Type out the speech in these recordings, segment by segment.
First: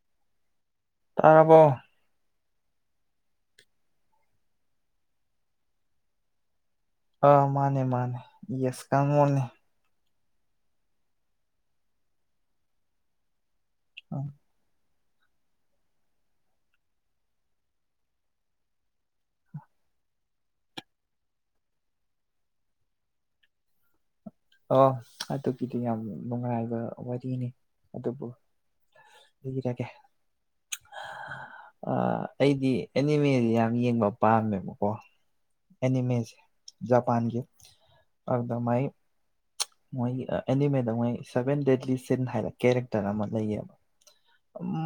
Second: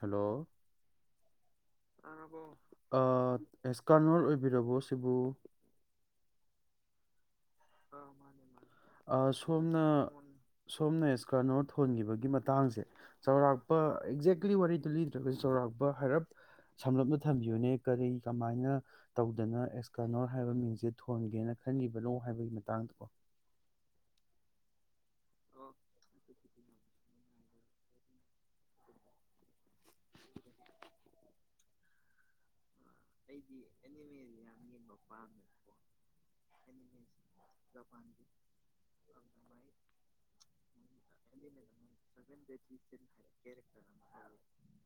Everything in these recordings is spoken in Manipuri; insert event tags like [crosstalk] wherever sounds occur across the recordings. ꯍꯜꯂꯣ ꯇꯥꯔꯕꯣ ꯑꯥ ꯑꯦꯁꯀꯥꯅꯔ ꯑꯣꯏꯕꯤꯔꯕꯣ ꯁꯤꯕꯨ ꯑꯥ ꯃꯥꯅꯦ ꯃꯥꯅꯦ ꯑ, ꯌꯦꯁꯀꯥꯡꯉꯣꯜꯅꯦ ꯁꯣꯝꯅ ꯁꯣꯝꯅ ꯑꯦꯁꯀꯥꯔꯅꯣ ꯊꯣꯟꯈꯤꯕꯒꯤ ꯃꯇꯥꯡꯁꯦ ꯆꯥꯎꯔꯥꯛ ꯑꯦꯛꯖꯦꯛꯂꯤ ꯋꯥꯔꯤꯗꯣ ꯂꯤ ꯆꯥꯎꯧꯔꯥꯛꯄ ꯍꯥꯏꯔꯞ ꯁꯝꯂꯞꯅ ꯊꯝꯕꯤꯌꯨꯅꯦ ꯀꯔꯤ ꯀꯃꯥꯏꯅ ꯇꯧꯗꯅ ꯑꯦꯁꯀꯥꯅꯣꯔ ꯍꯥꯏꯕ ꯃꯤꯡꯁꯦ ꯊꯣꯟꯒꯦꯅ ꯈꯟꯒꯤꯕꯅꯣ ꯍꯥꯏꯕꯒꯤ ꯇꯥꯡꯗꯣ ꯑꯥ ꯑꯗꯨꯒꯤꯗꯤ ꯌꯥꯝ ꯅꯨꯉꯥꯏ ꯋꯥꯔꯤꯅꯤ ꯑꯗꯨꯕꯨ ꯂꯤꯔꯒꯦ ꯑꯥ ꯑꯩꯗꯤ ꯑꯦꯅꯤꯃꯦ ꯌꯥꯝ ꯌꯦꯡꯕ ꯄꯥꯝꯃꯦꯕꯀꯣ ꯑꯦꯅꯤꯃꯦꯁꯦ ꯖꯄꯥꯟꯒꯤ ꯑꯗꯨꯗ ꯃꯥꯏ ꯃꯣꯏ ꯑꯦꯅꯤꯃꯦꯗ ꯃꯣꯏ ꯁꯚꯦꯟ ꯗꯦꯠꯂꯤ ꯁꯤꯟ ꯍꯥꯏꯅ ꯀꯦꯔꯦꯛꯇꯔ ꯑꯃ ꯂꯩꯌꯦꯕ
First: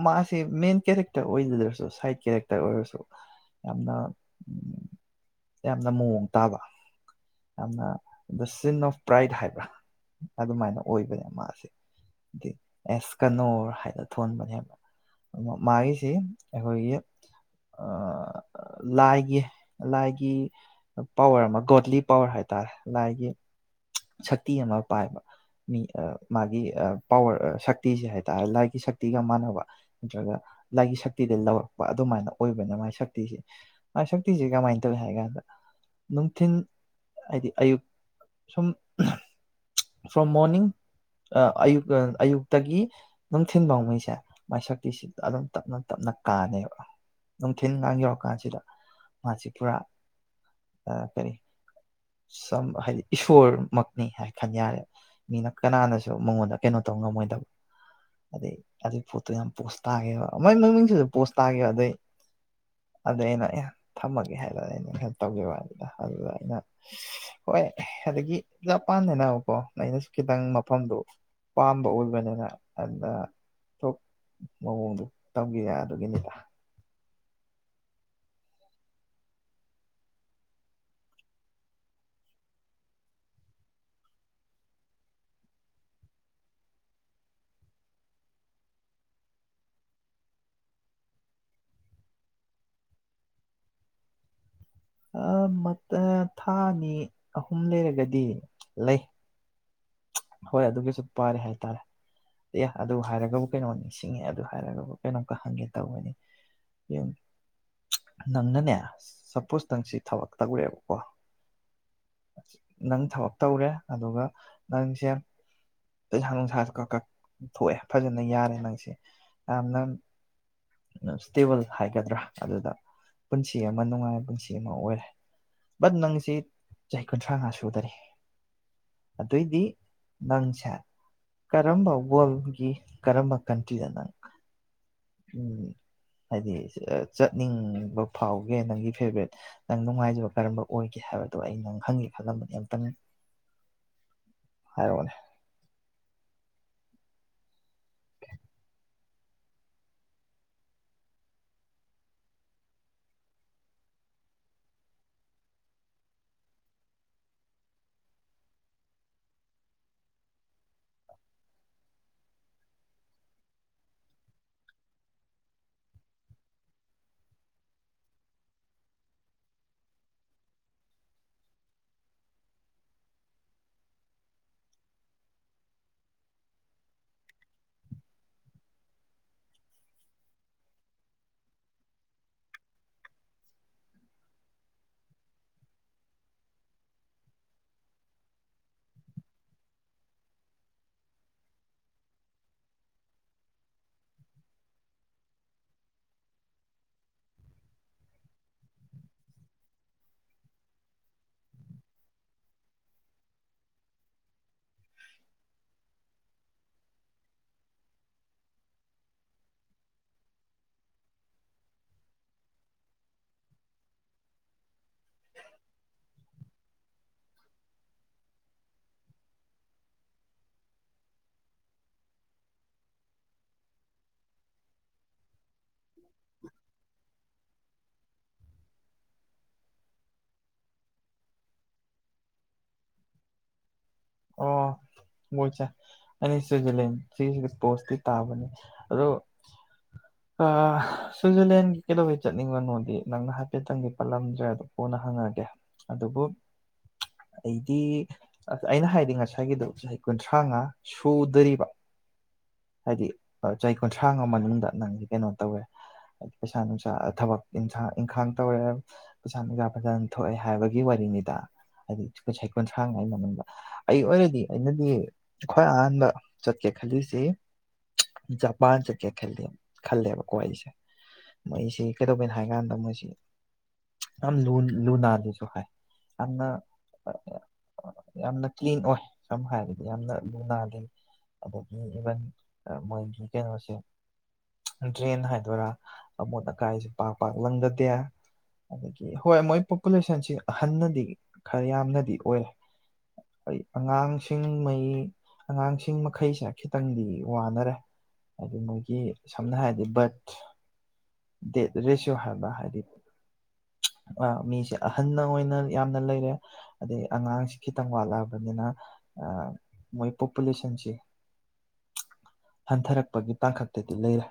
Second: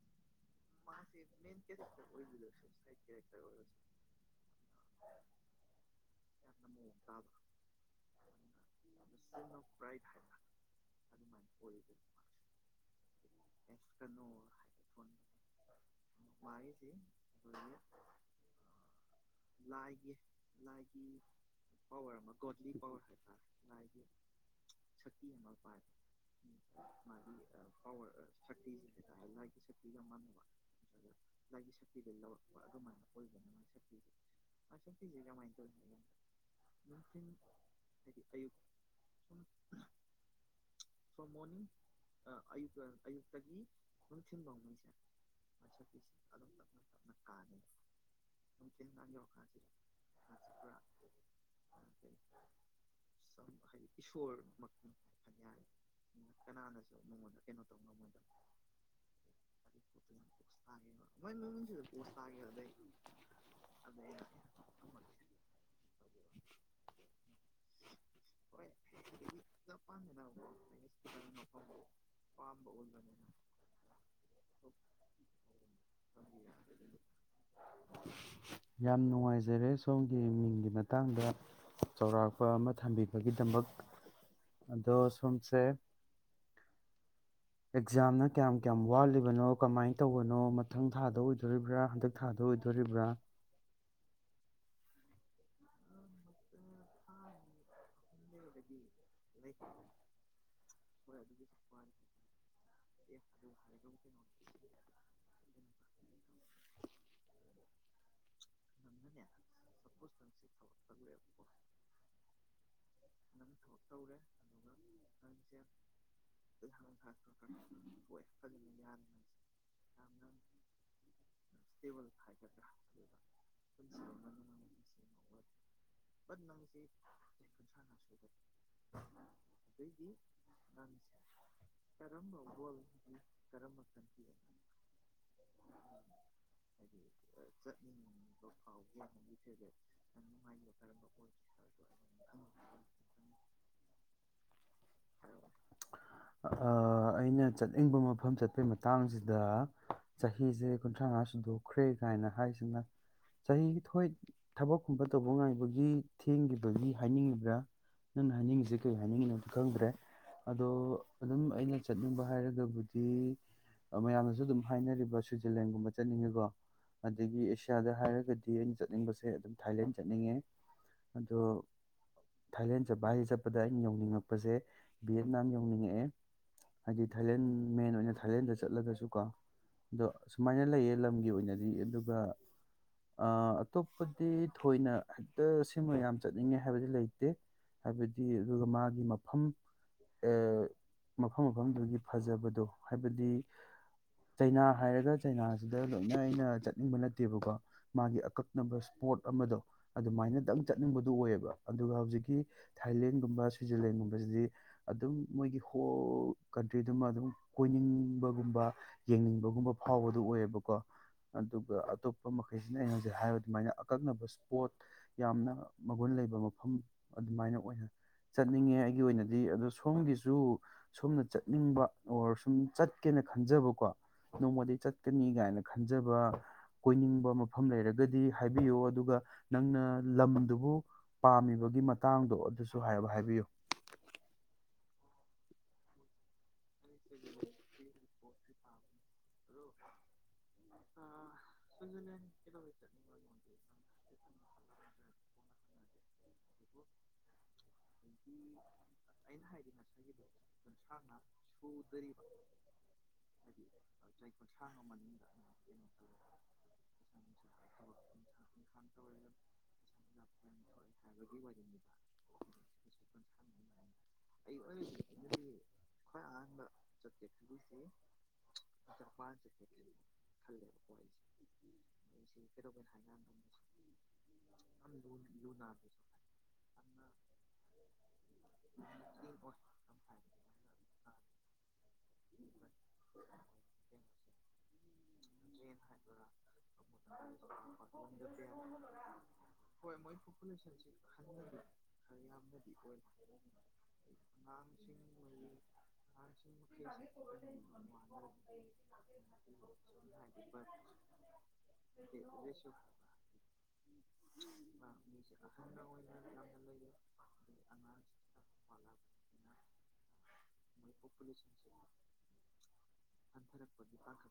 ꯃꯥꯁꯤ ꯃꯦꯟ ꯀꯦꯔꯦꯛꯇꯔ ꯑꯣꯏꯖꯗ꯭ꯔꯁꯨ ꯁꯥꯏꯠ ꯀꯦꯔꯦꯛꯇꯔ ꯑꯣꯏꯔꯁꯨ ꯌꯥꯝꯅ ꯌꯥꯝꯅ ꯃꯑꯣꯡ ꯇꯥꯕ ꯌꯥꯝꯅ ꯗ ꯁꯤꯟ ꯑꯣꯐ ꯄ꯭ꯔꯥꯏꯠ ꯍꯥꯏꯕ꯭ꯔꯥ ꯑꯗꯨꯃꯥꯏꯅ ꯃꯥꯁꯦ ꯑꯦꯁ ꯀꯅꯣꯔ ꯍꯥꯏꯅ ꯊꯣꯟꯕꯅꯦꯕ ꯃꯥꯒꯤꯁꯤ ꯑꯩꯈꯣꯏꯒꯤ ꯂꯥꯏꯒꯤ ꯂꯥꯏꯒꯤ ꯄꯋꯔ ꯑꯃ ꯒꯣꯗꯂꯤ ꯄꯋꯔ ꯍꯥꯏꯇꯥꯔꯦ ꯂꯥꯏꯒꯤ ꯑꯃ ꯄꯥꯏꯕ ꯃꯤ ꯃꯥꯒꯤ ꯄꯋꯥꯔ ꯁꯛꯇꯤꯁꯦ ꯍꯥꯏꯇꯥꯔꯦ ꯂꯥꯏꯒꯤ ꯁꯛꯇꯤꯒ ꯃꯥꯟꯅꯕ ꯅꯠꯇ꯭ꯔꯒ ꯂꯥꯏꯒꯤ ꯁꯛꯇꯤꯗ ꯂꯧꯔꯛꯄ ꯑꯗꯨꯃꯥꯏꯅ ꯑꯣꯏꯕꯅꯤ ꯃꯥꯥꯏ ꯁꯛꯇꯤꯁꯦ ꯃꯥꯥꯏ ꯁꯛꯇꯤꯁꯦ ꯀꯃꯥꯏꯅ ꯇꯧꯏ ꯍꯥꯏ ꯀꯥꯟꯗ ꯅꯨꯡꯊꯤꯟ ꯍꯥꯏꯗꯤ ꯑꯌꯨꯛ ꯁꯨꯝ ꯐ꯭ꯔꯣꯝ ꯃꯣꯔꯅꯤꯡ ꯑꯌꯨꯛ ꯑꯌꯨꯛꯇꯒꯤ ꯅꯨꯡꯊꯤꯟꯐꯥꯎꯃꯩꯁꯦ ꯃꯥꯏ ꯁꯛꯇꯤꯁꯤꯗ ꯑꯗꯨꯝ ꯇꯞꯅ ꯇꯞꯅ ꯀꯥꯅꯦꯕ ꯅꯨꯡꯊꯤꯟꯒꯥꯡ ꯌꯧꯔꯀꯥꯟꯁꯤꯗ ꯃꯥꯁꯤ ꯄꯨꯔꯥ ꯀꯔꯤ ꯁꯝ ꯍꯥꯏꯗꯤ ꯏꯁꯣꯔꯃꯛꯅꯤ ꯍꯥꯏ ꯈꯟꯌꯥꯔꯦ ꯃꯤꯅ ꯀꯅꯥꯅꯁꯨ ꯃꯉꯣꯟꯗ ꯀꯩꯅꯣ ꯇꯧꯕ ꯉꯝꯃꯣꯏꯗꯕ ꯑꯗꯩ ꯑꯗꯨꯒꯤ ꯄꯣꯠꯇꯣ ꯌꯥꯝ ꯄꯣꯁ ꯇꯥꯒꯤꯕ ꯃꯣꯏ ꯃꯃꯤꯡꯁꯤꯁꯨ ꯄꯣꯁ ꯇꯥꯒꯤꯕ ꯑꯗꯨꯗꯩ ꯑꯗꯨꯗꯩ ꯑꯩꯅ ꯊꯝꯃꯒꯦ ꯍꯥꯏꯔ ꯑꯩꯅꯩꯅ ꯇꯧꯒꯤꯕ ꯑꯗꯨꯗ ꯑꯗꯨꯗ ꯑꯩꯅ ꯍꯣꯏ ꯑꯗꯒꯤ ꯖꯄꯥꯟꯗ ꯀꯣ ꯑꯩꯅꯁꯨ ꯈꯤꯇꯪ ꯃꯐꯝꯗꯨ ꯄꯥꯝꯕ ꯑꯣꯏꯕꯅꯤꯅ ꯑꯗꯨꯗ ꯃꯑꯣꯡꯗꯨ ꯇꯧꯒꯤ ꯑꯗꯨꯒꯤꯅꯤꯗ ꯌꯥꯝ ꯅꯨꯡꯉꯥꯏꯖꯔꯦ ꯁꯣꯝꯒꯤ ꯃꯤꯡꯒꯤ ꯃꯇꯥꯡꯗ ꯆꯥꯎꯔꯥꯛꯄ ꯑꯃ ꯊꯝꯕꯤꯕꯒꯤꯗꯃꯛ ꯑꯗꯣ ꯁꯣꯝꯁꯦ ꯑꯦꯛꯖꯥꯝꯅ ꯀꯌꯥꯝ ꯀꯌꯥꯝ ꯋꯥꯠꯂꯤꯕꯅꯣ ꯀꯃꯥꯏꯅ ꯇꯧꯕꯅꯣ ꯃꯊꯪ ꯊꯥꯗ ꯑꯣꯏꯗꯣꯔꯤꯕ꯭ꯔꯥ ꯍꯟꯗꯛ ꯊꯥꯗ ꯑꯣꯏꯗꯣꯔꯤꯕ꯭ꯔꯥ ꯑꯥ ꯊꯥ ꯑꯅꯤ ꯑꯍꯨꯝ ꯂꯩꯔꯒꯗꯤ ꯂꯩ ꯍꯣꯏ ꯑꯗꯨꯒꯤꯁꯨ ꯄꯥꯏꯔꯤ ꯍꯥꯏꯇꯥꯔꯦ꯫ ꯑꯦ ꯑꯗꯨ ꯍꯥꯏꯔꯒꯕꯨ ꯀꯩꯅꯣ ꯅꯤꯡꯁꯤꯡꯉꯦ ꯑꯗꯨ ꯍꯥꯏꯔꯒꯕꯨ ꯀꯩꯅꯣꯝꯇ ꯍꯪꯒꯦ ꯇꯧꯕꯅꯤ ꯌꯦ ꯅꯪꯅꯅꯦ ꯁꯄꯣꯁ ꯅꯪꯆꯁꯤ ꯊꯕꯛ ꯇꯧꯔꯦꯕꯀꯣ ꯅꯪ ꯊꯕꯛ ꯇꯧꯔꯦ ꯑꯗꯨꯒ ꯅꯪꯁꯦ ꯄꯩꯁꯥ ꯅꯨꯡꯁꯥ ꯀꯛ ꯀꯛ ꯊꯣꯛꯑꯦ ꯐꯖꯅ ꯌꯥꯔꯦ ꯅꯪꯁꯦ ꯌꯥꯝꯅ ꯏꯁꯇꯦꯕꯜ ꯍꯥꯏꯒꯗ꯭ꯔꯥ ꯑꯗꯨꯗ ꯄꯨꯟꯁꯤ ꯑꯃ ꯅꯨꯡꯉꯥꯏꯕ ꯄꯨꯟꯁꯤ ꯑꯃ ꯑꯣꯏꯔꯦ ꯕꯠ ꯅꯪꯁꯤ [unintelligible] ꯑꯗꯨꯗꯤ ꯆꯍꯤ ꯀꯨꯟꯊ꯭ꯔꯥꯉꯥ ꯁꯨꯗꯔꯤ ꯑꯗꯨꯏꯗꯤ ꯅꯪꯁꯦ ꯀꯔꯝꯕ ꯋꯥꯔꯜꯒꯤ ꯀꯔꯝꯕ ꯀꯟꯇ꯭ꯔꯤꯗ ꯅꯪ ꯒꯣꯟꯇ꯭ꯣ ꯎꯝ ꯍꯥꯏꯗꯤ ꯆꯠꯅꯤꯡꯕ ꯐꯥꯎꯒꯦ ꯅꯪꯒꯤ ꯐꯦꯚꯣꯔꯥꯏꯠ ꯅꯪ ꯅꯨꯡꯉꯥꯏꯖꯕ ꯀꯔꯝꯕ ꯑꯣꯏꯒꯦ ꯍꯥꯏꯕꯗꯣ ꯑꯩ ꯅꯪ ꯈꯪꯒꯦ ꯈꯜꯂꯝꯕꯅꯦ ꯑꯝꯇꯪꯅꯤ ꯍꯥꯏꯔꯛꯑꯣꯅꯦ ꯑꯥ, ꯑꯩꯅ ꯆꯠꯅꯤꯡꯕ ꯃꯐꯝ ꯆꯠꯄꯩ ꯃꯇꯥꯡꯁꯤꯗ ꯆꯍꯤꯁꯦ ꯀꯨꯟꯊ꯭ꯔꯥ ꯃꯉꯥ ꯁꯨꯗꯣꯛꯈ꯭ꯔꯦ ꯀꯥꯏꯅ ꯍꯥꯏꯁꯤꯅ ꯆꯍꯤꯊꯣꯏ ꯊꯕꯛꯀꯨꯝꯕ ꯇꯧꯕ ꯉꯥꯏꯕꯒꯤ ꯊꯦꯡꯈꯤꯕꯒꯤ ꯍꯥꯏꯅꯤꯡꯉꯤꯕ꯭ꯔꯥ ꯅꯪꯅ ꯍꯥꯏꯅꯤꯡꯉꯁꯤ ꯀꯩ ꯍꯥꯏꯅꯤꯡꯉꯤꯅꯣꯁꯨ ꯈꯪꯗ꯭ꯔꯦ ꯑꯗꯣ ꯑꯗꯨꯝ ꯑꯩꯅ ꯆꯠꯅꯤꯡꯕ ꯍꯥꯏꯔꯒꯕꯨꯗꯤ ꯃꯌꯥꯝꯅꯁꯨ ꯑꯗꯨꯝ ꯍꯥꯏꯅꯔꯤꯕ ꯁ꯭ꯋꯤꯖꯔꯂꯦꯟꯒꯨꯝꯕ ꯆꯠꯅꯤꯡꯉꯤꯀꯣ ꯑꯗꯒꯤ ꯑꯦꯁꯤꯌꯥꯗ ꯍꯥꯏꯔꯒꯗꯤ ꯑꯩꯅ ꯆꯠꯅꯤꯡꯕꯁꯦ ꯁꯦ ꯑꯗꯨꯝ ꯊꯥꯏꯂꯦꯟ ꯆꯠꯅꯤꯡꯉꯦ ꯑꯗꯣ ꯊꯥꯏꯂꯦꯟ ꯚꯁ ꯆꯠꯄꯗ ꯑꯩꯅ ꯌꯧꯅꯤꯡꯉꯛꯄꯁꯦ ꯚꯤꯌꯦꯠꯅꯥꯝ ꯌꯧꯅꯤꯡꯉꯛꯑꯦ ꯍꯥꯏꯗꯤ ꯊꯥꯏꯂꯦꯟ ꯃꯦꯟ ꯑꯣꯏꯅ ꯊꯥꯏꯂꯦꯟꯗ ꯆꯠꯂꯒꯁꯨꯀꯣ ꯑꯗꯣ ꯁꯨꯃꯥꯏꯅ ꯂꯩꯌꯦ ꯂꯝꯒꯤ ꯑꯣꯏꯅꯗꯤ ꯑꯗꯨꯒ ꯑꯇꯣꯞꯄ꯫ ꯗꯤ ꯊꯣꯏꯅ ꯍꯦꯛꯇ ꯁꯤꯃ ꯌꯥꯝ ꯆꯠꯅꯤꯡꯉꯦ ꯍꯥꯏꯕꯗꯤ ꯂꯩꯇꯦ ꯍꯥꯏꯕꯗꯤ ꯑꯗꯨꯒ ꯃꯥꯒꯤ ꯃꯐꯝ ꯃꯐꯝ ꯃꯐꯝꯗꯨꯒꯤ ꯐꯖꯕꯗꯣ ꯍꯥꯏꯕꯗꯤ ꯆꯩꯅꯥ ꯍꯥꯏꯔꯒ ꯆꯩꯅꯥꯁꯤꯗ ꯂꯣꯏꯅ ꯑꯩꯅ ꯆꯠꯅꯤꯡꯕ ꯅꯠꯇꯦꯕꯀꯣ ꯃꯥꯒꯤ ꯅꯝꯕ ꯁ꯭ꯄꯣꯠ ꯑꯃꯗꯣ ꯑꯗꯨꯃꯥꯏꯅꯗꯪ ꯆꯠꯅꯤꯡꯕꯗꯨ ꯑꯣꯏꯌꯦꯕ ꯑꯗꯨꯒ ꯍꯧꯖꯤꯛꯀꯤ ꯊꯥꯏꯂꯦꯟꯒꯨꯝꯕ ꯁ꯭ꯋꯤꯖꯔꯂꯦꯟꯒꯨꯝꯕꯁꯤꯗꯤ ꯑꯗꯨꯝ ꯃꯣꯏꯒꯤ ꯍꯣꯜ ꯀꯟꯇ꯭ꯔꯤꯗꯨꯃ ꯑꯗꯨꯝ ꯀꯣꯏꯅꯤꯡꯕꯒꯨꯝꯕ ꯌꯦꯡꯅꯤꯡꯕꯒꯨꯝꯕ ꯐꯥꯎꯕꯗꯨ ꯑꯣꯏꯌꯦꯕꯀꯣ ꯑꯗꯨꯒ ꯑꯇꯣꯞꯄ ꯃꯈꯩꯁꯤꯅ ꯑꯩꯅ ꯍꯧꯖꯤꯛ ꯍꯥꯏ ꯁꯃꯥꯏꯅ ꯑꯀꯛꯅꯕ ꯏꯁꯄꯣꯠ ꯌꯥꯝꯅ ꯃꯒꯨꯟ ꯂꯩꯕ ꯃꯐꯝ ꯑꯗꯨꯃꯥꯏꯅ ꯑꯣꯏꯅ ꯆꯠꯅꯤꯡꯉꯦ ꯑꯩꯒꯤ ꯑꯣꯏꯅꯗꯤ ꯑꯗꯣ ꯁꯣꯝꯒꯤꯁꯨ ꯁꯣꯝꯅ ꯆꯠꯅꯤꯡꯕ ꯑꯣꯔ ꯁꯨꯝ ꯆꯠꯀꯦꯅ ꯈꯟꯖꯕꯀꯣ ꯅꯣꯡꯃꯗꯤ ꯆꯠꯀꯅꯤ ꯀꯥꯏꯅ ꯈꯟꯖꯕ ꯀꯣꯏꯅꯤꯡꯕ ꯃꯐꯝ ꯂꯩꯔꯒꯗꯤ ꯍꯥꯏꯕꯤꯌꯨ ꯑꯗꯨꯒ ꯅꯪꯅ ꯂꯝꯗꯨꯕꯨ ꯄꯥꯝꯃꯤꯕꯒꯤ ꯃꯇꯥꯡꯗꯣ ꯑꯗꯨꯁꯨ ꯍꯥꯏ ꯍꯥꯏꯕꯤꯌꯨ꯫ ꯑꯣ ꯃꯣꯏꯁꯦ ꯑꯩꯅ ꯁ꯭ꯋꯤꯖꯔꯂꯦꯟ ꯁꯤꯁꯤ ꯄꯣꯁꯇꯤ ꯇꯥꯕꯅꯦ ꯑꯗꯣ ꯁ꯭ꯋꯤꯖꯔꯂꯦꯟꯒꯤ ꯀꯩꯗꯧꯕꯩ ꯆꯅꯤꯡꯕꯅꯣꯗꯤ ꯅꯪꯅ ꯍꯥꯏꯐꯦꯠꯇꯪꯒꯤ ꯄꯜꯂꯝꯗ꯭ꯔꯦ ꯑꯗꯣ ꯀꯣꯟꯅ ꯍꯪꯉꯒꯦ ꯑꯗꯨꯕꯨ ꯑꯩꯗꯤ ꯑꯩꯅ ꯍꯥꯏ ꯍꯥꯏꯗꯤ ꯉꯁꯥꯏꯒꯤꯗꯨꯣ ꯆꯍꯤ ꯀꯨꯟꯊ꯭ꯔꯥꯉꯥ ꯁꯨꯗꯔꯤꯕ ꯍꯥꯏꯗꯤ ꯆꯍꯤ ꯀꯨꯟꯊ꯭ꯔꯥꯉꯥ ꯃꯅꯨꯡꯗ ꯅꯪꯗꯤ ꯀꯩꯅꯣ ꯇꯧꯋꯦ ꯍꯥꯏꯗꯤ ꯄꯩꯁꯥ ꯅꯨꯡꯁꯥ ꯊꯕꯛꯥꯡ ꯏꯪꯈꯥꯡ ꯇꯧꯔꯦ ꯄꯩꯁꯥ ꯅꯨꯡꯁꯥ ꯐꯖꯅ ꯊꯣꯛꯑꯦ ꯍꯥꯏꯕꯒꯤ ꯋꯥꯔꯤꯅꯤꯗ ꯍꯥꯏꯗꯤ ꯆꯍꯤ ꯀꯨꯟꯊ꯭ꯔꯥꯉꯥꯒꯤ ꯃꯃꯟꯗ ꯑꯩ ꯑꯣꯏꯔꯗꯤ ꯑꯩꯅꯗꯤ ꯈ꯭ꯋꯥꯏ ꯑꯍꯥꯟꯕ ꯆꯠꯀꯦ ꯈꯜꯂꯤꯁꯤ ꯖꯄꯥꯟ ꯆꯠꯀꯦ ꯈꯜꯂꯤ ꯈꯜꯂꯦꯕꯀꯣ ꯑꯩꯁꯦ ꯃꯣꯏꯁꯤ ꯀꯩꯗꯧꯒꯦꯅ ꯍꯥꯏ ꯀꯥꯟꯗ ꯃꯣꯏꯁꯤ ꯌꯥꯝ ꯂꯨ ꯅꯥꯂꯦꯁꯨ ꯍꯥꯏ ꯌꯥꯝꯅ ꯌꯥꯝ꯫ ꯀ꯭ꯂꯤꯟ ꯑꯣꯏ ꯁꯝꯅ ꯍꯥꯏꯔꯒꯗꯤ ꯌꯥꯝꯅ ꯂꯨ ꯅꯥꯜꯂꯤ ꯑꯗꯒꯤ ꯏꯚꯟ ꯃꯣꯏꯒꯤ ꯀꯩꯅꯣꯁꯦ ꯗ꯭ꯔꯦꯟ ꯍꯥꯏꯗꯣꯏꯔꯥ ꯑꯃꯣꯠ ꯑꯀꯥꯏꯁꯦ ꯄꯥꯛ ꯄꯥꯛ ꯂꯪꯒꯗꯦ ꯑꯗꯒꯤ ꯍꯣꯏ ꯃꯣꯏ ꯄꯣꯄꯨꯂꯦꯁꯟꯁꯤ ꯑꯍꯟꯅꯗꯤ ꯈꯔ ꯌꯥꯝꯅꯗꯤ ꯑꯣꯏ ꯑꯩ ꯑꯉꯥꯡꯁꯤꯡ ꯃꯩ ꯑꯉꯥꯡꯁꯤꯡ ꯃꯈꯩꯁꯦ ꯈꯤꯇꯪꯗꯤ ꯋꯥꯅꯔꯦ ꯍꯥꯏꯗꯤ ꯃꯣꯏꯒꯤ ꯁꯝꯅ ꯍꯥꯏꯔꯗꯤ ꯕꯔꯠ ꯗꯦꯠ ꯔꯦꯁꯤꯌꯣ ꯍꯥꯏꯕ ꯍꯥꯏꯗꯤ ꯃꯤꯁꯦ ꯑꯍꯟꯅ ꯑꯣꯏꯅ ꯌꯥꯝꯅ ꯂꯩꯔꯦ ꯑꯗꯩ ꯑꯉꯥꯡꯁꯤ ꯈꯤꯇꯪ ꯋꯥꯠꯂꯛꯑꯕꯅꯤꯅ ꯃꯣꯏ ꯄꯣꯄꯨꯂꯦꯁꯟꯁꯤ ꯍꯟꯊꯔꯛꯄꯒꯤ ꯇꯥꯡꯀꯛꯇꯗꯤ ꯂꯩꯔꯦ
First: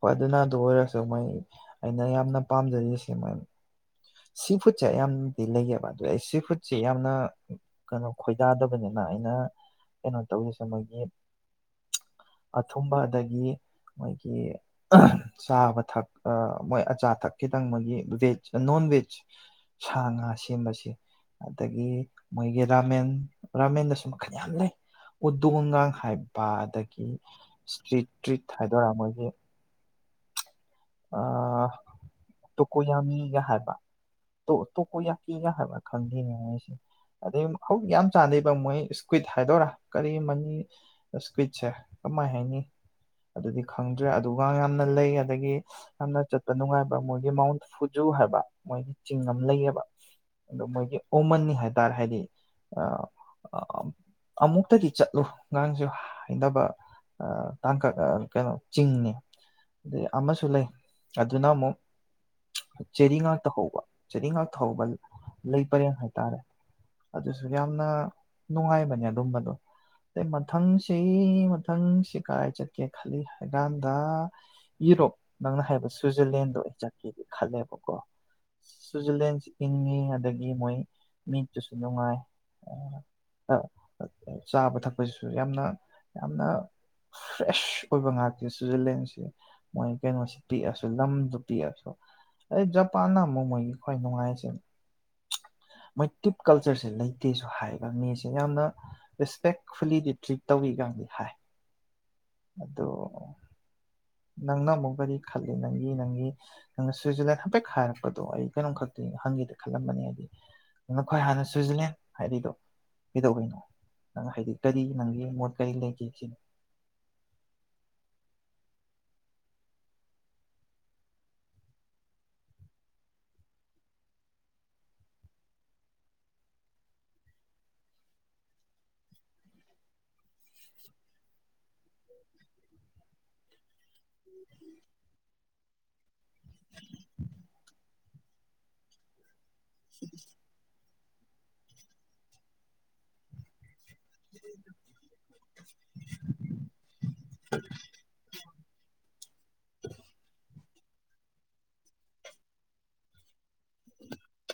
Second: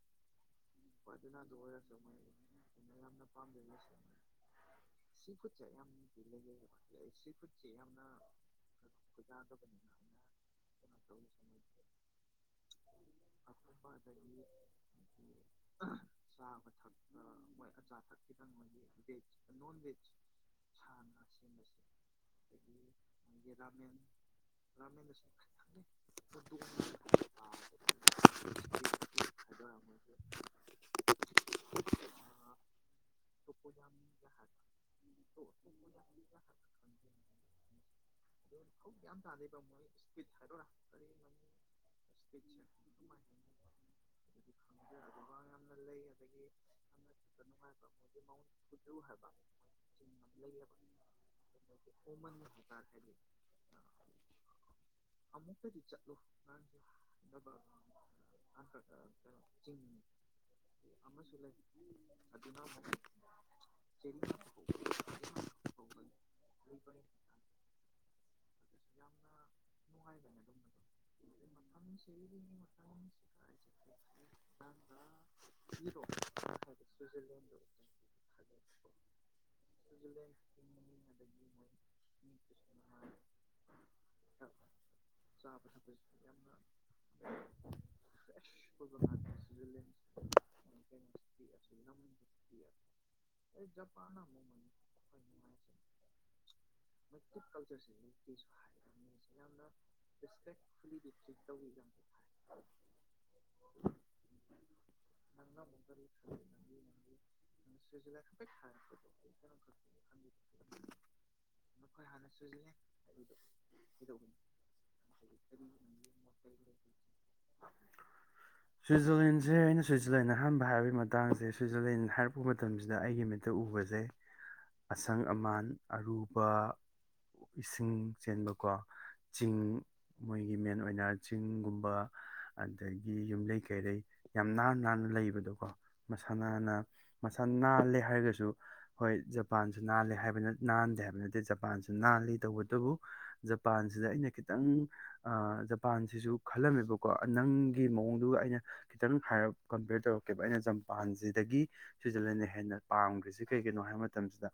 ꯍꯣꯏ ꯑꯗꯨꯅ ꯑꯗꯨ ꯑꯣꯏꯔꯁꯨ ꯃꯣꯏ ꯑꯩꯅ ꯌꯥꯝꯅ ꯄꯥꯝꯖꯔꯤꯁꯦ ꯃꯣꯏ ꯁꯤ ꯐꯨꯗꯁꯦ ꯑꯌꯥꯝꯅꯗꯤ ꯂꯩꯌꯦꯕ ꯑꯗꯨꯗꯤ ꯑꯩ ꯁꯤ ꯐꯨꯗꯁꯦ ꯌꯥꯝꯅ ꯈꯣꯏꯗꯥꯗꯕꯅꯤꯅ ꯑꯩꯅ ꯀꯩꯅꯣ ꯇꯧꯔꯤꯁꯦ ꯃꯣꯏꯒꯤ ꯑꯊꯨꯝꯕ ꯑꯗꯒꯤ ꯃꯣꯏꯒꯤ ꯆꯥꯕ ꯊꯛ ꯃꯣꯏ ꯑꯆꯥꯊꯛ ꯈꯤꯇꯪ ꯃꯣꯏꯒꯤ ꯚꯦꯖ ꯅꯣꯟ ꯚꯦꯖ ꯁꯥ ꯉꯥ ꯁꯦꯝꯕꯁꯦ ꯑꯗꯒꯤ ꯃꯣꯏꯒꯤ ꯔꯥꯃꯦꯟ ꯔꯥꯃꯦꯟꯗꯁꯨ ꯃꯈꯜ ꯌꯥꯝ ꯂꯩ ꯎꯗꯣꯡꯒꯥꯡ ꯍꯥꯏꯕ ꯑꯗꯒꯤ ꯏꯁꯇ꯭ꯔꯤꯠ ꯇ꯭ꯔꯤꯠ ꯍꯥꯏꯗꯣꯏꯔꯥ ꯃꯣꯏꯁꯦ ꯇꯣꯀꯣ ꯌꯥꯃꯤꯒ ꯍꯥꯏꯕ ꯇꯣꯀꯣ ꯌꯥꯀꯤꯒ ꯍꯥꯏꯕ ꯈꯪꯗꯦꯅꯦ ꯃꯣꯏꯁꯦ ꯑꯗꯩ ꯍꯧꯖꯤꯛ ꯌꯥꯝ ꯆꯥꯟꯅꯩꯕ ꯃꯣꯏ ꯏꯁꯀ꯭ꯋꯤꯠ ꯍꯥꯏꯗꯣꯏꯔꯥ ꯀꯔꯤ ꯑꯃꯅꯤ ꯏꯁꯀ꯭ꯋꯤꯠꯁꯦ ꯀꯃꯥꯏ ꯍꯥꯏꯅꯤ ꯑꯗꯨꯗꯤ ꯈꯪꯗ꯭ꯔꯦ ꯑꯗꯨꯒꯒ ꯌꯥꯝꯅ ꯂꯩ ꯑꯗꯒꯤ ꯌꯥꯝꯅ ꯆꯠꯄ ꯅꯨꯡꯉꯥꯏꯕ ꯃꯣꯏꯒꯤ ꯃꯥꯎꯟ ꯐꯨꯖꯨ ꯍꯥꯏꯕ ꯃꯣꯏꯒꯤ ꯆꯤꯡ ꯑꯃ ꯂꯩꯌꯦꯕ ꯑꯗꯣ ꯃꯣꯏꯒꯤ ꯑꯣꯃꯟꯅꯤ ꯍꯥꯏ ꯇꯔꯦ ꯍꯥꯏꯗꯤ ꯑꯃꯨꯛꯇꯗꯤ ꯆꯠꯂꯨ ꯑꯉꯥꯡꯁꯨ ꯍꯩꯅꯕ ꯇꯥꯡꯀꯛ ꯀꯩꯅꯣ ꯆꯤꯡꯅꯤ ꯑꯗꯩ ꯑꯃꯁ ꯑꯗꯨꯅ ꯑꯃꯨꯛ ꯆꯦꯔꯤ ꯉꯥꯛꯇ ꯍꯧꯕ ꯆꯦꯔꯤ ꯉꯥꯛꯇ ꯍꯧꯕ ꯂꯩ ꯄꯔꯦꯡ ꯍꯥꯏꯇꯥꯔꯦ ꯑꯗꯨ ꯁꯌꯥꯝꯅ ꯅꯨꯡꯉꯥꯏꯕꯅꯦ ꯑꯗꯨꯝꯕꯗꯣ ꯑꯗꯩ ꯃꯊꯪꯁꯤ ꯃꯊꯪꯁꯤ ꯀꯥꯏ ꯆꯠꯀꯦ ꯈꯜꯂꯤ ꯍꯥꯏ ꯀꯥꯟꯗ ꯌꯨꯔꯣꯞ ꯅꯪꯅ ꯍꯥꯏꯕ ꯁ꯭ꯋꯤꯖꯔꯂꯦꯟꯗꯣ ꯑꯩ ꯆꯠꯀ‌‌ꯦꯗꯤ ꯈꯜꯂꯦꯕꯀꯣ ꯁ꯭ꯋꯤꯖꯔꯂꯦꯟꯁꯦ ꯏꯟꯉꯤ ꯑꯗꯒꯤ ꯃꯣꯏ ꯃꯤꯠꯇꯨꯁꯨ ꯅꯨꯡ ꯆꯥꯕ ꯊꯛꯄꯁꯤꯁꯨ ꯌꯥꯝꯅ ꯌꯥꯝꯅ ꯐ꯭ꯔꯦꯁ ꯑꯣꯏꯕ ꯉꯥꯛꯇꯥ ꯁ꯭ꯋꯤꯖꯔꯂꯦꯟꯁꯦ ꯃꯣꯏ ꯃ‌ꯣꯏꯁꯤ ꯄꯤꯛꯑꯁꯨ ꯂꯝꯗꯨ ꯄꯤꯛꯑꯁꯨ ꯑꯗꯩ ꯖꯄꯥꯟꯅ ꯑꯃꯨꯛ ꯃꯣꯏꯒꯤ ꯈ꯭ꯋꯥꯏ ꯅꯨꯡꯉꯥꯏꯁꯦ ꯃꯣꯏ ꯇꯤꯞ ꯀꯜꯆꯔꯁ ꯃꯤꯁꯤ ꯌꯥꯝꯅ ꯔꯦꯁꯄꯦꯛꯐꯨꯜꯂꯤꯗꯤ ꯇ꯭ꯔꯤꯠ ꯇꯧꯏꯒꯗꯤ ꯔꯦꯁꯄ‌ꯦꯛꯐꯨꯜ‌ꯗ ꯍꯥꯏ ꯇꯔꯤꯠ ꯇꯧꯕꯤ ꯑꯗꯣ ꯅꯪꯅ ꯑꯃꯨꯛꯀꯗꯤ ꯈꯜꯂꯤꯦ ꯅꯪꯒꯤ ꯅꯪꯒꯤ ꯅꯪꯅ ꯁ꯭ꯋꯤꯖ꯭ꯔꯂꯦꯟ ꯍꯥꯏꯐꯦꯠ ꯍꯥꯏꯔꯛꯄꯗꯣ ꯑꯩ ꯀꯩꯅꯣꯝ ꯈꯛꯇꯤ ꯍꯪꯒꯦꯗ ꯈꯜꯂꯝꯕꯅꯤ ꯍꯥꯏꯗꯤ ꯅꯪꯅ ꯈ꯭ꯋꯥꯏ ꯍꯥꯟꯅ ꯁ꯭ꯋꯤꯖꯔꯂꯦꯟ ꯃꯈꯣꯏ ꯍꯥꯟꯅ ꯍꯥꯏꯔꯤꯗꯣ ꯁꯨꯖꯤꯜꯂꯦ ꯀꯩꯗꯧꯕꯩꯅꯣ ꯅꯪ ꯑꯗꯨꯗꯩꯗꯅꯤ ꯍꯥꯏꯗꯤ ꯀꯔꯤ ꯅꯪꯒꯤ ꯃꯣꯠ ꯀꯔꯤ ꯂꯩꯒꯦ ꯁꯤꯅꯤ ꯁ꯭ꯋꯤꯖꯔꯂꯦꯟꯁꯦ ꯑꯩꯅ ꯁ꯭ꯋꯤꯖꯔꯂꯦꯟꯗ ꯑꯍꯥꯟꯕ ꯍꯥꯏꯕꯒꯤ ꯃꯇꯥꯡꯁꯦ ꯁ꯭ꯋꯤꯖꯔꯂꯦꯟ ꯍꯥꯏꯔꯛꯄ ꯃꯇꯝꯁꯤꯗ ꯑꯩꯒꯤ ꯃꯤꯠꯇ ꯎꯕꯁꯦ ꯑꯁꯪ ꯑꯃꯥꯟ ꯑꯔꯨ ꯏꯁꯤꯡ ꯆꯦꯟꯕꯀꯣ ꯆꯤꯡ ꯃꯣꯏꯒꯤ ꯃꯦꯟ ꯑꯣꯏꯅ ꯆꯤꯡꯒꯨꯝꯕ ꯑꯗꯒꯤ ꯌꯨꯝꯂꯩ ꯀꯩꯔꯩ ꯌꯥꯝ ꯅꯥꯟꯅ ꯅꯥꯟꯅ ꯂꯩꯕꯗꯣꯀꯣ ꯃꯁꯥ ꯅꯥꯟꯅ ꯃꯁꯥ ꯅꯥꯜꯂꯦ ꯍꯥꯏꯔꯒꯁꯨ ꯍꯣꯏ ꯖꯄꯥꯟꯁꯨ ꯅꯥꯜꯂꯦ ꯍꯥꯏꯕꯅ ꯅꯥꯟꯗꯦ ꯍꯥꯏꯕ ꯑꯗꯨ ꯅꯠꯇꯦ ꯖꯄꯥꯟꯁꯨ ꯅꯥꯜꯂꯤ ꯇꯧꯕꯇꯕꯨ ꯖꯄꯥꯟꯁꯤꯗ ꯑꯩꯅ ꯈꯤꯇꯪ ꯖꯄꯥꯟꯁꯤꯁꯨ ꯈꯜꯂꯝꯃꯦꯕꯀꯣ ꯅꯪꯒꯤ ꯃꯑꯣꯡꯗꯨꯒ ꯑꯩꯅ ꯈꯤꯇꯪ ꯍꯥꯏꯔꯛ ꯀꯝꯄꯌꯔ ꯇꯧꯔꯛꯀꯦꯕ ꯑꯩꯅ ꯖꯄꯥꯟꯁꯤꯗꯒꯤ ꯁ꯭ꯋꯤꯖꯔꯂꯦꯟꯟꯅ ꯍꯦꯟꯅ ꯄꯥꯝꯈ꯭ꯔꯤꯁꯦ ꯀꯩꯒꯤꯅꯣ ꯍꯥꯏꯕ ꯃꯇꯝꯁꯤꯗ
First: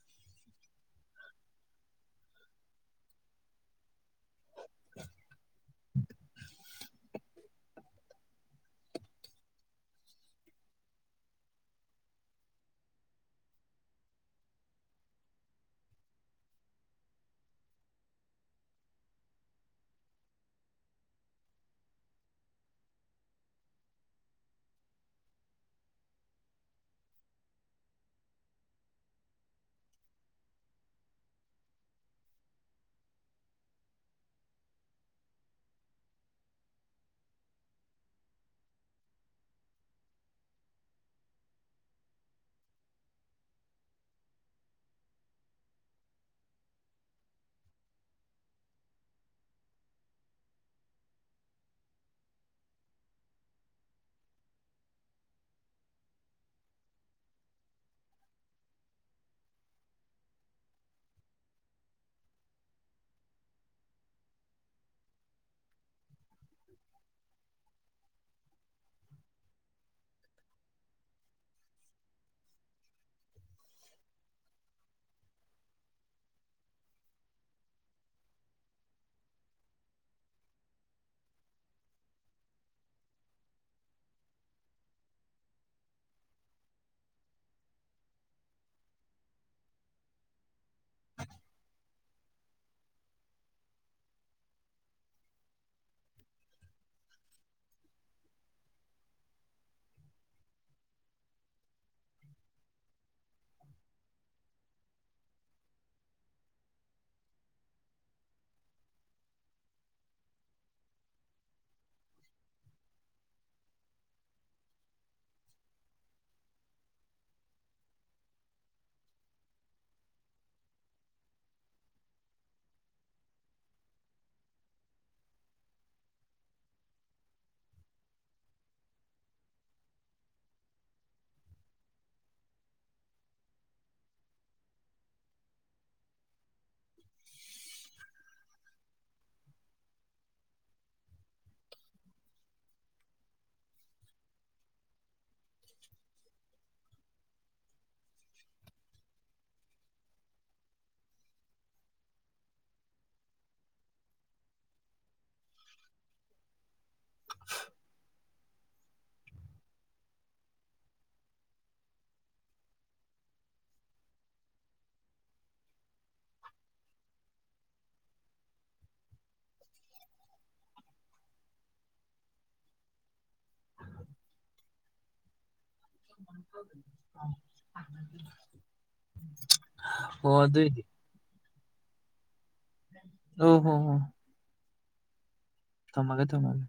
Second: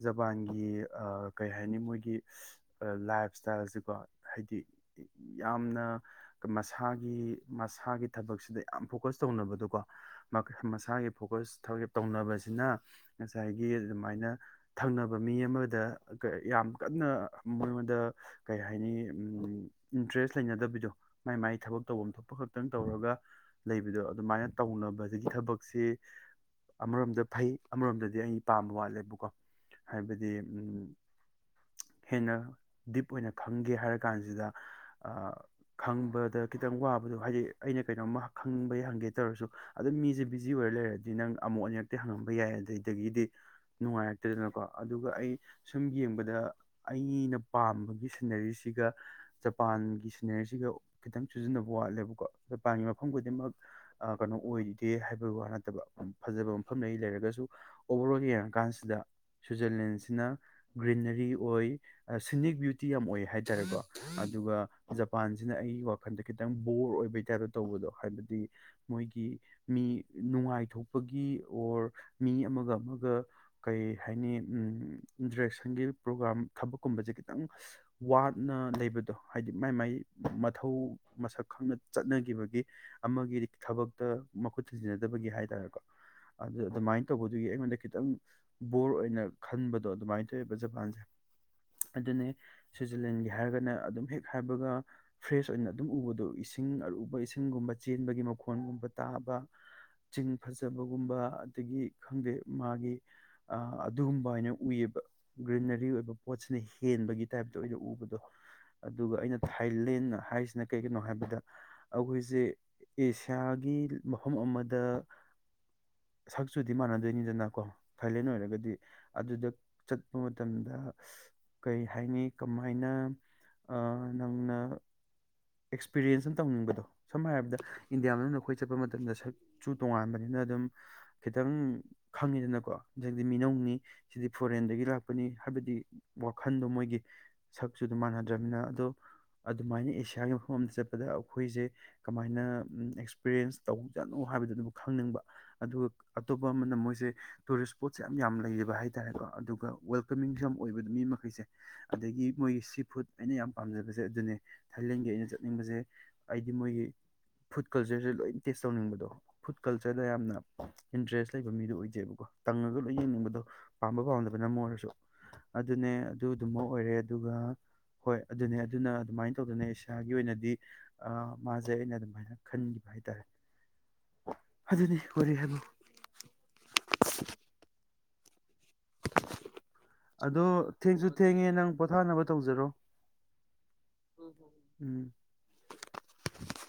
ꯖꯄꯥꯟꯒꯤ ꯑꯥ ꯀꯩ ꯍꯥꯏꯅꯤ ꯃꯣꯏꯒꯤ ꯂꯥꯏꯐ ꯏꯁꯇꯥꯏꯜꯁꯤꯀꯣ ꯍꯥꯏꯗꯤ ꯌꯥꯝꯅ ꯃꯁꯥꯒꯤ ꯃꯁꯥꯒꯤ ꯊꯕꯛꯁꯤꯗ ꯌꯥꯝ ꯐꯣꯀꯁ ꯇꯧꯅꯕꯗꯣꯀꯣ ꯃꯁꯥꯒꯤ ꯐꯣꯀꯁ ꯇꯧꯅꯕꯁꯤꯅ ꯉꯁꯥꯏꯒꯤ ꯑꯗꯨꯃꯥꯏꯅ ꯊꯪꯅꯕ ꯃꯤ ꯑꯃ ꯗ ꯌꯥꯝ ꯀꯟꯅ ꯃꯉꯣꯟꯗ ꯀꯩ ꯍꯥꯏꯅꯤ ꯏꯟꯇ꯭ꯔꯦꯁ ꯂꯩꯅꯗꯕꯤꯗꯣ ꯃꯥꯏ ꯃꯥꯏ ꯊꯕꯛ ꯇꯧꯐꯝ ꯊꯣꯛꯄ ꯈꯛꯇꯪ ꯇꯧꯔꯒ ꯂꯩꯕꯗꯣ ꯑꯗꯨꯃꯥꯏꯅ ꯇꯧꯅꯕꯗꯒꯤ ꯊꯕꯛꯁꯤ ꯑꯃꯔꯣꯝꯗ ꯐꯩ ꯑꯃꯔꯣꯝꯗꯗꯤ ꯑꯩ ꯄꯥꯝꯕ ꯋꯥꯠꯂꯦꯕꯀꯣ ꯍꯥꯏꯕꯗꯤ ꯍꯦꯟꯅ ꯗꯤꯞ ꯑꯣꯏꯅ ꯈꯪꯒꯦ ꯍꯥꯏꯔꯀꯥꯟꯁꯤꯗ ꯈꯪꯕꯗ ꯈꯤꯇꯪ ꯋꯥꯕꯗꯣ ꯍꯥꯏꯗꯤ ꯑꯩꯅ ꯀꯩꯅꯣꯝꯃ ꯈꯪꯕ ꯍꯪꯒꯦ ꯇꯧꯔꯁꯨ ꯑꯗꯨꯗ ꯃꯤꯁꯦ ꯕꯤꯖꯤ ꯑꯣꯏꯔ ꯂꯩꯔꯗꯤ ꯅꯪ ꯑꯃꯨꯛ ꯑꯅꯤꯔꯛꯇꯤ ꯍꯪꯉꯝꯕ ꯌꯥꯏ ꯑꯗꯨꯗꯒꯤꯗꯤ ꯅꯨꯡꯉꯥꯏꯔꯛꯇꯗꯅꯀꯣ ꯑꯗꯨꯒ ꯑꯩ ꯁꯨꯝ ꯌꯦꯡꯕꯗ ꯑꯩꯅ ꯄꯥꯝꯕꯒꯤ ꯁꯤꯅꯔꯤꯁꯤꯒ ꯖꯄꯥꯟꯒꯤ ꯁꯤꯅꯔꯤꯁꯤꯒ ꯈꯤꯇꯪ ꯁꯤꯨꯖꯤꯟꯅꯕ ꯋꯥꯠꯂꯦꯕꯀꯣ ꯖꯄꯥꯟꯒꯤ ꯃꯐꯝ ꯈꯨꯗꯤꯡꯃꯛ ꯀꯩꯅꯣ ꯑꯣꯏꯔꯤꯗꯦ ꯍꯥꯏꯕꯒꯤ ꯋꯥ ꯅꯠꯇꯕ ꯐꯖꯕ ꯃꯐꯝꯗ ꯑꯩ ꯂꯩꯔꯒꯁꯨ ꯑꯣꯕꯔ ꯑꯣꯜ ꯌꯦꯡꯉꯀꯥꯟꯁꯤꯗ ꯁ꯭ꯋꯤꯖꯔꯂꯦꯟꯁꯤꯅ ꯒ꯭ꯔꯤꯅꯔꯤ ꯑꯣꯏ ꯁꯤꯅꯤꯛ ꯕ꯭ꯌꯨꯇꯤ ꯌꯥꯝ ꯑꯣꯏ ꯍꯥꯏꯇꯥꯥꯔꯦꯀꯣ ꯑꯗꯨꯒ ꯖꯄꯥꯟꯁꯤꯅ ꯑꯩ ꯋꯥꯈꯜꯗ ꯈꯤꯇꯪ ꯕꯣꯔ ꯑꯣꯏꯕꯩ ꯇꯥꯏꯞꯇꯣ ꯇꯧꯕꯗꯣ ꯍꯥꯏꯕꯗꯤ ꯃꯣꯏꯒꯤ ꯃꯤ ꯅꯨꯡꯉꯥꯏꯊꯣꯛꯄꯒꯤ ꯑꯣꯔ ꯃꯤ ꯑꯃꯒ ꯑꯃꯒ ꯀꯩ ꯍꯥꯏꯅꯤ ꯏꯟꯇꯔꯦꯛꯁꯟꯒꯤ ꯄ꯭ꯔꯣꯒ꯭ꯔꯥꯝ ꯊꯕꯛꯀꯨꯝꯕꯁꯦ ꯈꯤꯇꯪ ꯋꯥꯠꯅ ꯂꯩꯕꯗꯣ ꯍꯥꯏꯗꯤ ꯃꯥꯏ ꯃꯥꯏ ꯃꯊꯧ ꯃꯁꯛ ꯈꯪꯅ ꯆꯠꯅꯈꯤꯕꯒꯤ ꯑꯃꯒꯤ ꯊꯕꯛꯇ ꯃꯈꯨꯠ ꯊꯤꯟꯖꯤꯟꯅꯗꯕꯒꯤ ꯍꯥꯏꯇꯥꯔꯦꯀꯣ ꯑꯗꯨ ꯑꯗꯨꯃꯥꯏꯅ ꯇꯧꯕꯗꯨꯒꯤ ꯑꯩꯉꯣꯟꯗ ꯈꯤꯇꯪ ꯕꯣꯔ ꯑꯣꯏꯅ ꯈꯟꯕ ꯑꯗꯣ ꯑꯗꯨꯃꯥꯏꯅ ꯇꯧꯋꯦꯕ ꯖꯄꯥꯟꯁꯦ ꯑꯗꯨꯅꯤ ꯁ꯭ꯋꯤꯖꯔꯂꯦꯟꯒꯤ ꯍꯥꯏꯔꯒꯅ ꯑꯗꯨꯝ ꯍꯦꯛ ꯍꯥꯏꯕꯒ ꯐ꯭ꯔꯦꯁ ꯑꯣꯏꯅ ꯑꯗꯨꯝ ꯎꯕꯗꯣ ꯏꯁꯤꯡ ꯑꯔꯨꯕ ꯏꯁꯤꯡꯒꯨꯝꯕ ꯆꯦꯟꯕꯒꯤ ꯃꯈꯣꯟꯒꯨꯝꯕ ꯇꯥꯕ ꯆꯤꯡ ꯐꯖꯕꯒꯨꯝꯕ ꯑꯗꯒꯤ ꯈꯪꯗꯦ ꯃꯥꯒꯤ ꯑꯗꯨꯒꯨꯝꯕ ꯑꯣꯏꯅ ꯎꯏꯌꯦꯕ ꯒ꯭ꯔꯤꯅꯔꯤ ꯑꯣꯏꯕ ꯄꯣꯠꯁꯤꯅ ꯍꯦꯟꯕꯒꯤ ꯇꯥꯏꯞꯇ ꯑꯣꯏꯅ ꯎꯕꯗꯣ ꯑꯗꯨꯒ ꯑꯩꯅ ꯊꯥꯏꯂꯦꯟ ꯍꯥꯏꯔꯤꯁꯤꯅ ꯀꯩꯒꯤꯅꯣ ꯍꯥꯏꯕꯗ ꯑꯩꯈꯣꯏꯁꯦ ꯑꯦꯁꯤꯌꯥꯒꯤ ꯃꯐꯝ ꯑꯃꯗ ꯁꯛ ꯆꯨꯗꯤ ꯃꯥꯟꯅꯗꯣꯏꯅꯤꯗꯅꯀꯣ ꯊꯥꯏꯂꯦꯟ ꯑꯣꯏꯔꯒꯗꯤ ꯑꯗꯨꯗ ꯆꯠꯄ ꯃꯇꯝꯗ ꯀꯩ ꯍꯥꯏꯅꯤ ꯀꯃꯥꯏꯅ ꯅꯪꯅꯥ ꯑꯦꯛꯁꯄꯤꯔꯤꯌꯦꯟꯁ ꯑꯃ ꯇꯧꯅꯤꯡꯕꯗꯣ ꯁꯝꯅ ꯍꯥꯏꯔꯕꯗ ꯏꯟꯗꯤꯌꯥ ꯃꯅꯨꯡꯗ ꯑꯩꯈꯣꯏ ꯆꯠꯄ ꯃꯇꯝꯗ ꯁꯛꯁꯨꯨ ꯇꯣꯉꯥꯟꯕꯅꯤꯅ ꯑꯗꯨꯝ ꯈꯤꯇꯪ ꯈꯪꯉꯤꯗꯅꯀꯣ ꯍꯧꯛꯇꯤ ꯃꯤꯅꯧꯅꯤ ꯁꯤꯗꯤ ꯐꯣꯔꯦꯟꯗꯒꯤ ꯂꯥꯛꯄꯅꯤ ꯍꯥꯏꯕꯗꯤ ꯋꯥꯈꯟꯗꯣ ꯃꯣꯏꯒꯤ ꯁꯛꯁꯨ ꯑꯗꯨꯣ ꯃꯥꯟꯅꯗ꯭ꯔꯅꯤꯅ ꯑꯗꯣ ꯑꯗꯨꯃꯥꯏꯅ ꯑꯦꯁꯤꯌꯥꯒꯤ ꯃꯐꯝ ꯑꯃꯗ ꯆꯠꯄꯗ ꯑꯩꯈꯣꯏꯁꯦ ꯀꯃꯥꯏꯅ ꯑꯦꯛꯁꯄꯤꯔꯤꯌꯦꯟꯁ ꯇꯧꯖꯅꯣ ꯍꯥꯏꯕꯗꯨ ꯑꯗꯨꯕꯨ ꯈꯪꯅꯤꯡꯕ ꯑꯗꯨꯒ ꯑꯇꯣꯞꯄ ꯑꯃꯅ ꯃꯣꯏꯁꯦ ꯇꯨꯔꯤꯁ ꯁ꯭ꯄꯣꯠꯁꯦ ꯌꯥꯝꯅ ꯂꯩ ꯍꯥꯏꯔꯦ ꯍꯥꯏꯇꯥꯔꯦꯀꯣ ꯑꯗꯨꯒ ꯋꯦꯜꯀꯃꯤꯡꯁꯨ ꯌꯥꯝ ꯑꯣꯏꯕꯗꯣ ꯃꯤ ꯃꯈꯩꯁꯦ ꯑꯗꯒꯤ ꯃꯣꯏꯒꯤ ꯁꯤ ꯐꯨꯗ ꯑꯩꯅ ꯌꯥꯝ ꯄꯥꯝꯖꯕꯁꯦ ꯑꯗꯨꯅꯦ ꯊꯥꯏꯂꯦꯟꯒꯤ ꯑꯩꯅ ꯆꯠꯅꯤꯡꯕꯁꯦ ꯍꯥꯏꯗꯤ ꯃꯣꯏꯒꯤ ꯐꯨꯗ ꯀꯜꯆꯔꯁꯦ ꯂꯣꯏ ꯇꯦꯁ ꯇꯧꯅꯤꯡꯕꯗꯣ ꯐꯨꯗ ꯀꯜꯆꯔꯗ ꯌꯥꯝꯅ ꯏꯟꯇꯔꯦꯁ ꯂꯩꯕ ꯃꯤꯗꯣ ꯑꯣꯏꯖꯩꯕꯀꯣ ꯇꯪꯉꯒ ꯂꯣꯏ ꯌꯦꯡꯅꯤꯡꯕꯗꯣ ꯄꯥꯝꯕ ꯄꯥꯝꯗꯕꯅꯝ ꯑꯣꯏꯔꯁꯨ ꯑꯗꯨꯅꯦ ꯑꯗꯨꯗꯨꯃꯥ ꯑꯣꯏꯔꯦ ꯑꯗꯨꯒ ꯍꯣꯏ ꯑꯗꯨꯅꯦ ꯑꯗꯨꯅ ꯑꯗꯨꯃꯥꯏꯅ ꯇꯧꯗꯅ ꯏꯁꯥꯒꯤ ꯑꯣꯏꯅꯗꯤ ꯃꯥꯁꯦ ꯑꯩꯅ ꯑꯗꯨꯃꯥꯏꯅ ꯈꯟꯈꯤꯕ ꯍꯥꯏꯇꯥꯔꯦ ꯑꯗꯨꯅꯦ ꯋꯥꯔꯤ ꯍꯥꯏꯕꯨ [unintelligible] ꯑꯣ ꯑꯗꯣ ꯑꯗꯨꯏꯗꯤ ꯊꯦꯡꯁꯨ ꯊꯦꯡꯉꯦ ꯅꯪ ꯄꯣꯊꯥꯅꯕ ꯇꯧꯖꯔꯣ ꯑꯣ ꯍꯣ ꯍ‌ꯣ ꯎꯝ ꯊꯃꯒ‌ꯦ ꯊꯧꯃꯒ‌ꯦ